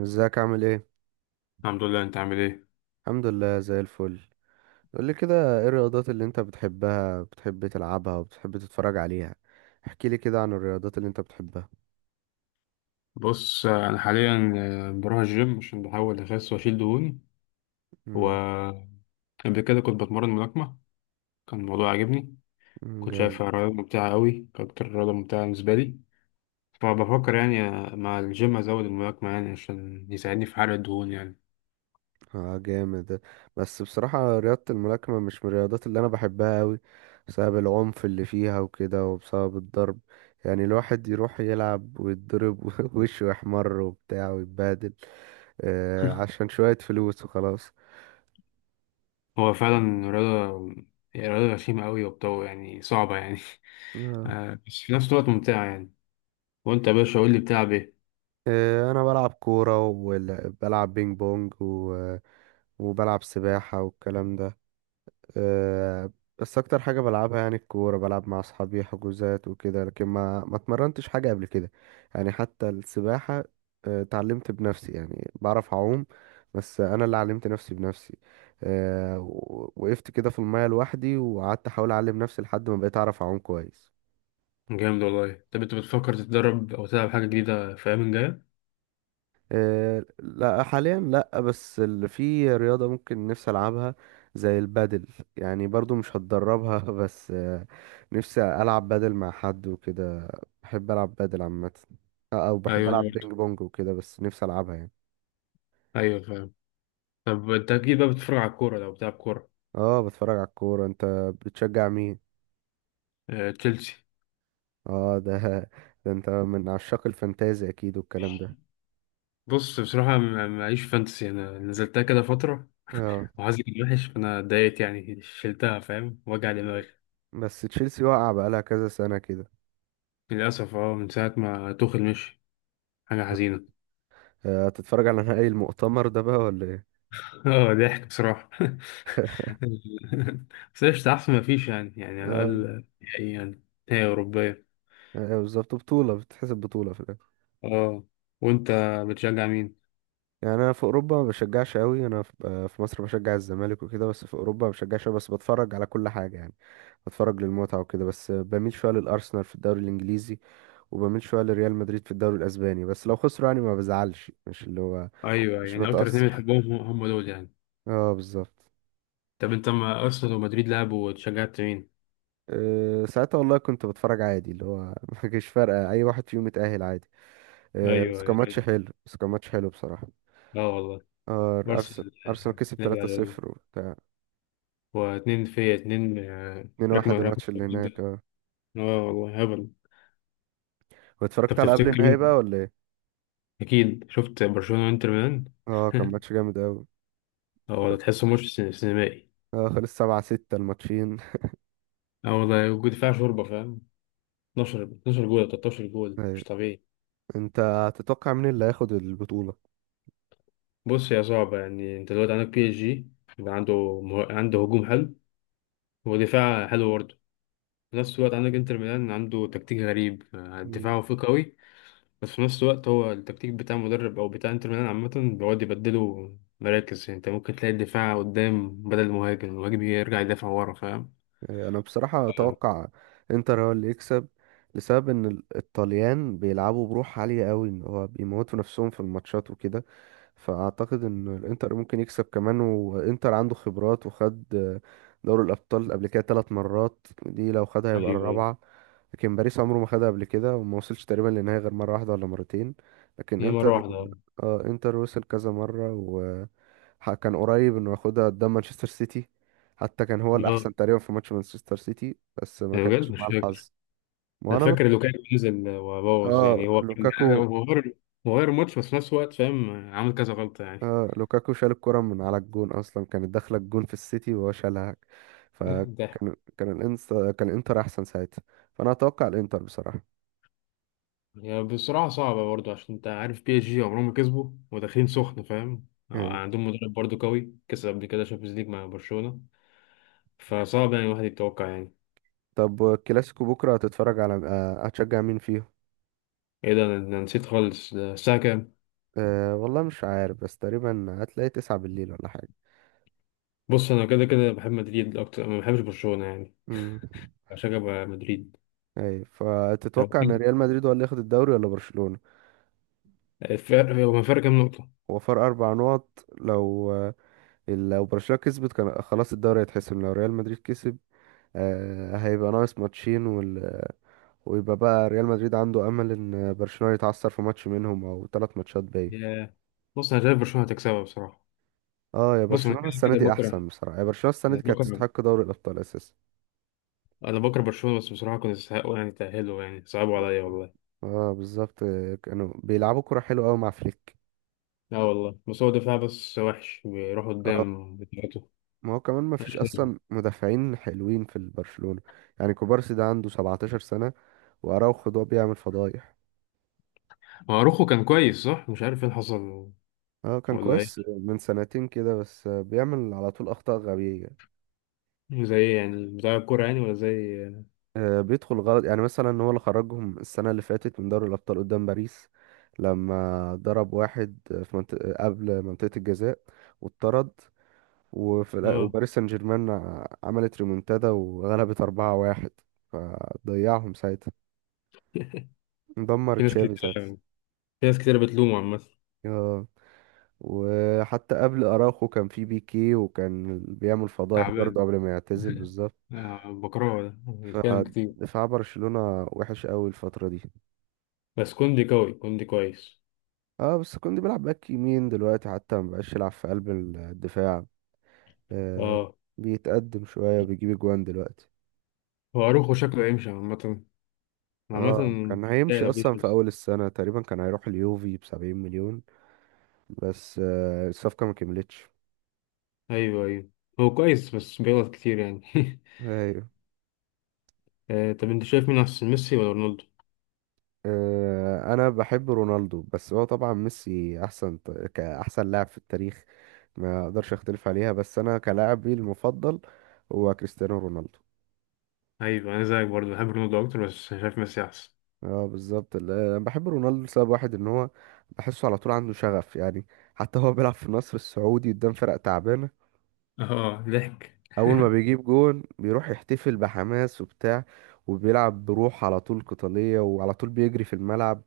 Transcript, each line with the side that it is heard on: right: ازيك عامل ايه؟
left: الحمد لله. انت عامل ايه؟
right: الحمد لله زي الفل. قول لي كده ايه الرياضات اللي انت بتحبها، بتحب تلعبها وبتحب تتفرج عليها؟ احكي لي كده عن الرياضات اللي انت بتحبها.
left: بص، انا حاليا بروح الجيم عشان بحاول اخس واشيل دهوني.
right: امم
left: وقبل كده كنت بتمرن ملاكمه. كان الموضوع عاجبني. كنت
right: جامد.
left: شايفها رياضه ممتعه قوي، كانت اكتر رياضه ممتعه بالنسبه لي. فبفكر يعني مع الجيم ازود الملاكمه يعني عشان يساعدني في حرق الدهون يعني.
right: اه جامد. بس بصراحة رياضة الملاكمة مش من الرياضات اللي انا بحبها قوي، بسبب العنف اللي فيها وكده وبسبب الضرب. يعني الواحد يروح يلعب ويتضرب ووشه يحمر وبتاع ويتبهدل، عشان شوية فلوس وخلاص.
left: هو فعلا رياضه، هي رياضه غشيمه قوي وبتو يعني صعبه يعني.
right: آه.
left: بس في نفس الوقت ممتعه يعني. وانت يا باشا قول لي بتلعب ايه؟
right: انا بلعب كوره وبلعب بينج بونج وبلعب سباحه والكلام ده. آه، بس اكتر حاجه بلعبها يعني الكوره، بلعب مع اصحابي حجوزات وكده لكن ما اتمرنتش حاجه قبل كده. يعني حتى السباحه، اتعلمت بنفسي يعني بعرف اعوم، بس انا اللي علمت نفسي بنفسي. وقفت كده في الميه لوحدي وقعدت احاول اعلم نفسي لحد ما بقيت اعرف اعوم كويس.
left: جامد والله. طب انت بتفكر تتدرب او تلعب حاجه جديده في الايام الجايه؟
right: لا حاليا لا، بس اللي في رياضة ممكن نفسي ألعبها زي البادل، يعني برضو مش هتدربها بس نفسي ألعب بادل مع حد وكده، بحب ألعب بادل عامة. أو بحب
left: ايوه، أنا
right: ألعب
left: برضه.
right: بينج بونج وكده بس نفسي ألعبها يعني.
left: ايوه فاهم. طب انت اكيد بقى بتتفرج على الكوره لو بتلعب كوره.
right: اه بتفرج على الكورة، انت بتشجع مين؟
left: تشيلسي.
right: اه ده ده انت من عشاق الفانتازي أكيد والكلام ده.
left: بص بصراحه معيش فانتسي، انا نزلتها كده فتره
right: اه
left: وحظي كان وحش، فانا اتضايقت يعني شلتها فاهم وجع دماغي.
right: بس تشيلسي واقعة بقالها كذا سنة كده.
left: للاسف اه، من ساعه ما توخل مشي. حاجه حزينه.
right: هتتفرج على نهائي المؤتمر ده بقى ولا ايه؟
left: اه، ضحك بصراحه. بس قشطة، احسن ما فيش يعني على
right: آه،
left: الاقل نهائي يعني. نهائي اوروبيه.
right: ايوه بالظبط، بطولة بتتحسب بطولة في الآخر.
left: اه. وانت بتشجع مين؟
right: يعني أنا في أوروبا ما بشجعش أوي، أنا في في مصر بشجع الزمالك وكده بس في أوروبا ما بشجعش أوي، بس بتفرج على كل حاجة يعني، بتفرج للمتعة وكده بس، بميل شوية للأرسنال في الدوري الإنجليزي وبميل شوية لريال مدريد في الدوري الأسباني، بس لو خسروا يعني ما بزعلش، مش اللي هو
left: ايوه
right: مش
left: يعني اكتر اتنين
right: بتأثر.
left: بتحبهم هم هم دول يعني.
right: اه بالظبط.
left: طب انت ما ارسنال ومدريد لعبوا وشجعت مين؟
right: ساعتها والله كنت بتفرج عادي اللي هو ما كانش فارقة أي واحد فيهم يتأهل، عادي. بس
left: ايوه،
right: كان
left: ايوه.
right: ماتش حلو، بس كان ماتش حلو بصراحة.
left: اه والله.
right: آه، أرس-
left: ارسنال
right: أرسنال كسب
left: نبي على الله.
right: 3-0.
left: واتنين في اتنين.
right: اتنين
left: ركمة
right: واحد
left: ركمة
right: الماتش اللي
left: جدا.
right: هناك، اه.
left: اه والله هبل. طب
right: واتفرجت على قبل
left: تفتكر
right: النهائي
left: مين؟
right: بقى ولا ايه؟
left: اكيد شفت برشلونة وانتر ميلان.
right: اه كان ماتش جامد اوي.
left: اه والله
right: خل...
left: تحسه ماتش سينمائي.
right: اه خلص 7-6 الماتشين.
left: اه والله، ودفاع شوربة فاهم. 12 12 جول 13 جول
right: أيوة.
left: مش طبيعي.
right: انت تتوقع مين اللي هياخد البطولة؟
left: بص يا صعبة يعني، انت دلوقتي عندك بي اس جي، يبقى عنده عنده هجوم حلو ودفاع حلو برضه. في نفس الوقت عندك انتر ميلان، عنده تكتيك غريب.
right: مم.
left: دفاعه فيه قوي، بس في نفس الوقت هو التكتيك بتاع مدرب او بتاع انتر ميلان عامه، بيقعد يبدلوا مراكز. يعني انت ممكن تلاقي الدفاع قدام بدل المهاجم، المهاجم يرجع يدافع ورا فاهم.
right: انا بصراحة
left: آه،
right: اتوقع انتر هو اللي يكسب، لسبب ان الطليان بيلعبوا بروح عالية اوي، ان هو بيموتوا نفسهم في الماتشات وكده، فاعتقد ان الانتر ممكن يكسب كمان. وانتر عنده خبرات، وخد دوري الابطال قبل كده 3 مرات، دي لو خدها هيبقى
left: ايوه، ايوه.
right: الرابعه. لكن باريس عمره ما خدها قبل كده، وما وصلش تقريبا للنهائي غير مره واحده ولا مرتين. لكن
left: هي مره
right: انتر،
left: واحده اه.
right: اه انتر وصل كذا مره كان قريب انه ياخدها قدام مانشستر سيتي، حتى كان هو
left: آه،
right: الاحسن تقريبا في ماتش مانشستر سيتي بس ما
left: يعني بجد
right: كانش
left: مش
right: مع
left: فاكر.
right: الحظ. ما
left: انا
right: انا
left: فاكر
right: بك...
left: لو كان نزل وبوظ
right: اه
left: يعني، هو كان
right: لوكاكو.
left: هو غير. هو غير الماتش، بس في نفس الوقت فاهم عامل كذا غلطه يعني.
right: اه لوكاكو شال الكرة من على الجون، اصلا كانت داخلة الجون في السيتي وهو شالها،
left: ده،
right: فكان كان الانستا كان الانتر احسن ساعتها. فانا اتوقع الانتر بصراحة.
left: هي بصراحه صعبه برضه عشان انت عارف بي اس جي عمرهم ما كسبوا وداخلين سخن فاهم.
right: ايوه.
left: عندهم مدرب برضه قوي، كسب قبل كده شامبيونز ليج مع برشلونه. فصعب يعني الواحد يتوقع يعني.
right: طب الكلاسيكو بكرة هتتفرج على آه، هتشجع مين فيهم؟
left: ايه ده، أنا نسيت خالص، ده الساعة كام؟
right: والله مش عارف، بس تقريبا هتلاقي 9 بالليل ولا حاجة.
left: بص انا كده كده بحب مدريد اكتر، ما بحبش برشلونة يعني،
right: امم
left: عشان بقى مدريد.
right: ايوه،
left: هو
right: فتتوقع ان ريال مدريد هو اللي ياخد الدوري ولا برشلونة؟
left: هو الفرق كام نقطة.
right: هو فرق 4 نقط، لو برشلونة كسبت كان خلاص الدوري هيتحسم، لو ريال مدريد كسب هيبقى ناقص ماتشين، ويبقى بقى ريال مدريد عنده امل ان برشلونة يتعثر في ماتش منهم او 3 ماتشات باقي.
left: يا بص انا شايف برشلونة هتكسبها بصراحة.
right: اه يا
left: بص انا
right: برشلونة
left: كده
right: السنة
left: كده
right: دي
left: بكره،
right: احسن بصراحة، يا برشلونة السنة
left: انا
right: دي كانت
left: بكره
right: تستحق دوري الابطال اساسا.
left: انا بكره برشلونة، بس بصراحة كنت يستحقوا يعني، تأهلوا يعني، صعبوا عليا
right: آه.
left: والله.
right: اه بالظبط، كانوا بيلعبوا كرة حلوة قوي مع فليك.
left: لا والله، بس هو دفاع بس وحش بيروح
right: اه
left: قدام بتاعته.
right: ما هو كمان ما فيش اصلا مدافعين حلوين في البرشلونة، يعني كوبارسي ده عنده 17 سنة، واراوخو ده بيعمل فضايح.
left: هو روخو كان كويس صح، مش عارف ايه اللي حصل.
right: اه كان
left: ولا
right: كويس من سنتين كده بس بيعمل على طول اخطاء غبية،
left: ايه زي يعني بتاع الكورة يعني ولا زي.
right: بيدخل غلط. يعني مثلا هو اللي خرجهم السنة اللي فاتت من دوري الأبطال قدام باريس، لما ضرب واحد في منطقة قبل منطقة الجزاء واتطرد،
left: اه،
right: وباريس سان جيرمان عملت ريمونتادا وغلبت 4-1، فضيعهم ساعتها، دمر
left: في ناس
right: تشافي ساعتها.
left: كتير في ناس كتير بتلومه عامة.
right: آه، وحتى قبل أراخو كان في بيكي وكان بيعمل فضايح برضه
left: تعبان.
right: قبل ما يعتزل بالظبط.
left: بكرهه ده بيتكلم كتير.
right: فدفاع برشلونة وحش قوي الفترة دي.
left: بس كوندي قوي، كوندي كويس.
right: اه بس كوندي بيلعب باك يمين دلوقتي، حتى ما بقاش يلعب في قلب الدفاع، آه
left: اه.
right: بيتقدم شوية وبيجيب اجوان دلوقتي.
left: هو اروخو شكله يمشي عامة عامة.
right: اه كان
left: لا
right: هيمشي
left: لو جه
right: اصلا في
left: شمس.
right: اول السنة، تقريبا كان هيروح اليوفي ب70 مليون، بس الصفقة ما كملتش.
left: ايوه، ايوه. هو كويس بس بيغلط كتير يعني.
right: ايوه.
left: طب انت شايف مين احسن، ميسي ولا رونالدو؟
right: انا بحب رونالدو بس هو طبعا ميسي احسن، كاحسن لاعب في التاريخ ما اقدرش اختلف عليها، بس انا كلاعبي المفضل هو كريستيانو رونالدو.
left: ايوه، انا زيك برضه بحب رونالدو اكتر، بس شايف ميسي احسن.
right: اه بالظبط. انا بحب رونالدو لسبب واحد ان هو بحسه على طول عنده شغف، يعني حتى هو بيلعب في النصر السعودي قدام فرق تعبانه،
left: اه ضحك.
right: اول ما بيجيب جون بيروح يحتفل بحماس وبتاع، وبيلعب بروح على طول قتاليه وعلى طول بيجري في الملعب.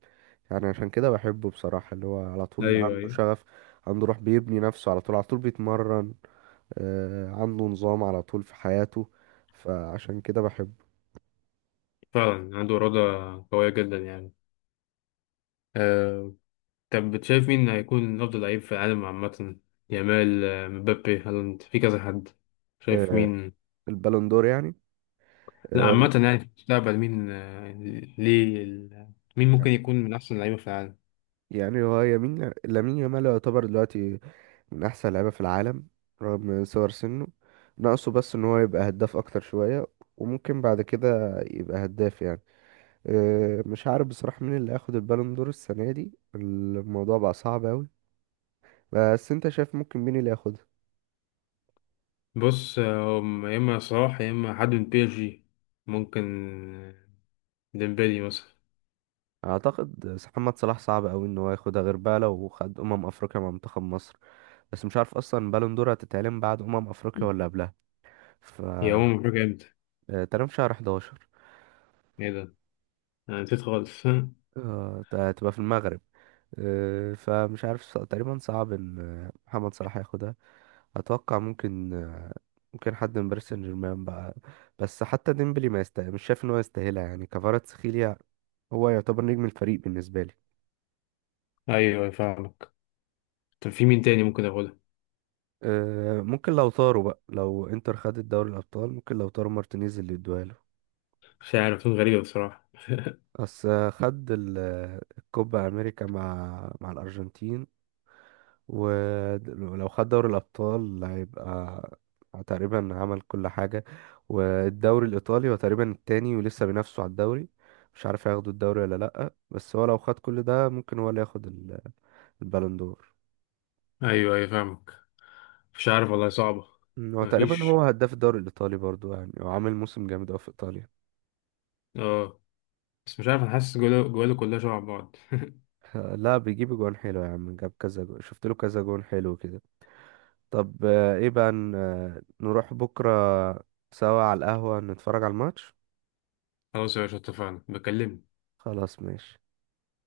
right: يعني عشان كده بحبه بصراحه، اللي هو على طول
left: ايوه،
right: عنده
left: ايوه.
right: شغف، عنده روح، بيبني نفسه على طول، على طول بيتمرن، عنده نظام على طول في حياته، فعشان كده بحبه.
left: فعلا عنده إرادة قوية جدا يعني. آه، طب بتشايف مين هيكون أفضل لعيب في العالم عامة؟ يامال، مبابي، هالاند، في كذا حد. شايف
right: آه
left: مين؟
right: البالون دور يعني.
left: لا
right: آه،
left: عامة يعني في المستقبل مين. ليه مين ممكن يكون من أحسن اللعيبة في العالم؟
right: يعني هو يمين لامين يامال يعتبر دلوقتي من احسن لعيبه في العالم رغم صغر سنه، ناقصه بس ان هو يبقى هداف اكتر شويه، وممكن بعد كده يبقى هداف يعني. مش عارف بصراحه مين اللي هياخد البالون دور السنه دي، الموضوع بقى صعب قوي. بس انت شايف ممكن مين اللي ياخدها؟
left: بص، هم يا إما صلاح يا إما حد من بي إس جي ممكن. آه، ديمبلي مثلا.
right: اعتقد محمد صلاح صعب قوي ان هو ياخدها، غير بقى لو خد افريقيا مع منتخب مصر. بس مش عارف اصلا بالون دور هتتعلن بعد افريقيا ولا قبلها. ف
left: يا هو، مفاجأة إمتى؟
right: تقريبا في شهر 11،
left: إيه ده؟ أنا نسيت خالص.
right: هتبقى في المغرب. فمش عارف، تقريبا صعب ان محمد صلاح ياخدها. اتوقع ممكن ممكن حد من باريس سان جيرمان بقى، بس حتى ديمبلي ما يستاهل، مش شايف ان هو يستاهلها، يعني كفاراتسخيليا هو يعتبر نجم الفريق بالنسبه لي.
left: أيوه، أيوه فاهمك. طب في مين تاني ممكن أقوله؟
right: ممكن لو طاروا بقى، لو انتر خدت دوري الابطال ممكن لو طاروا مارتينيز اللي يدوها له.
left: مش عارف، غريبة بصراحة.
right: بس خد الكوبا امريكا مع الارجنتين، ولو خد دوري الأبطال هيبقى تقريبا عمل كل حاجة. والدوري الإيطالي هو تقريبا التاني، ولسه بينافسوا على الدوري، مش عارف هياخدوا الدوري ولا لأ، بس هو لو خد كل ده ممكن هو اللي ياخد البالون دور.
left: أيوه، أيوه فاهمك. مش عارف والله، صعبة.
right: هو تقريبا
left: مفيش
right: هو هداف الدوري الإيطالي برضو يعني، هو عامل موسم جامد أوي في إيطاليا.
left: اه. بس مش عارف، انا حاسس جواله جواله كلها شبه بعض.
right: لا بيجيب جوان حلو يا عم، جاب كذا جون، شفت له كذا جون حلو كده. طب ايه بقى نروح بكرة سوا على القهوة نتفرج على الماتش.
left: خلاص يا باشا، اتفقنا بكلمك.
right: خلاص ماشي.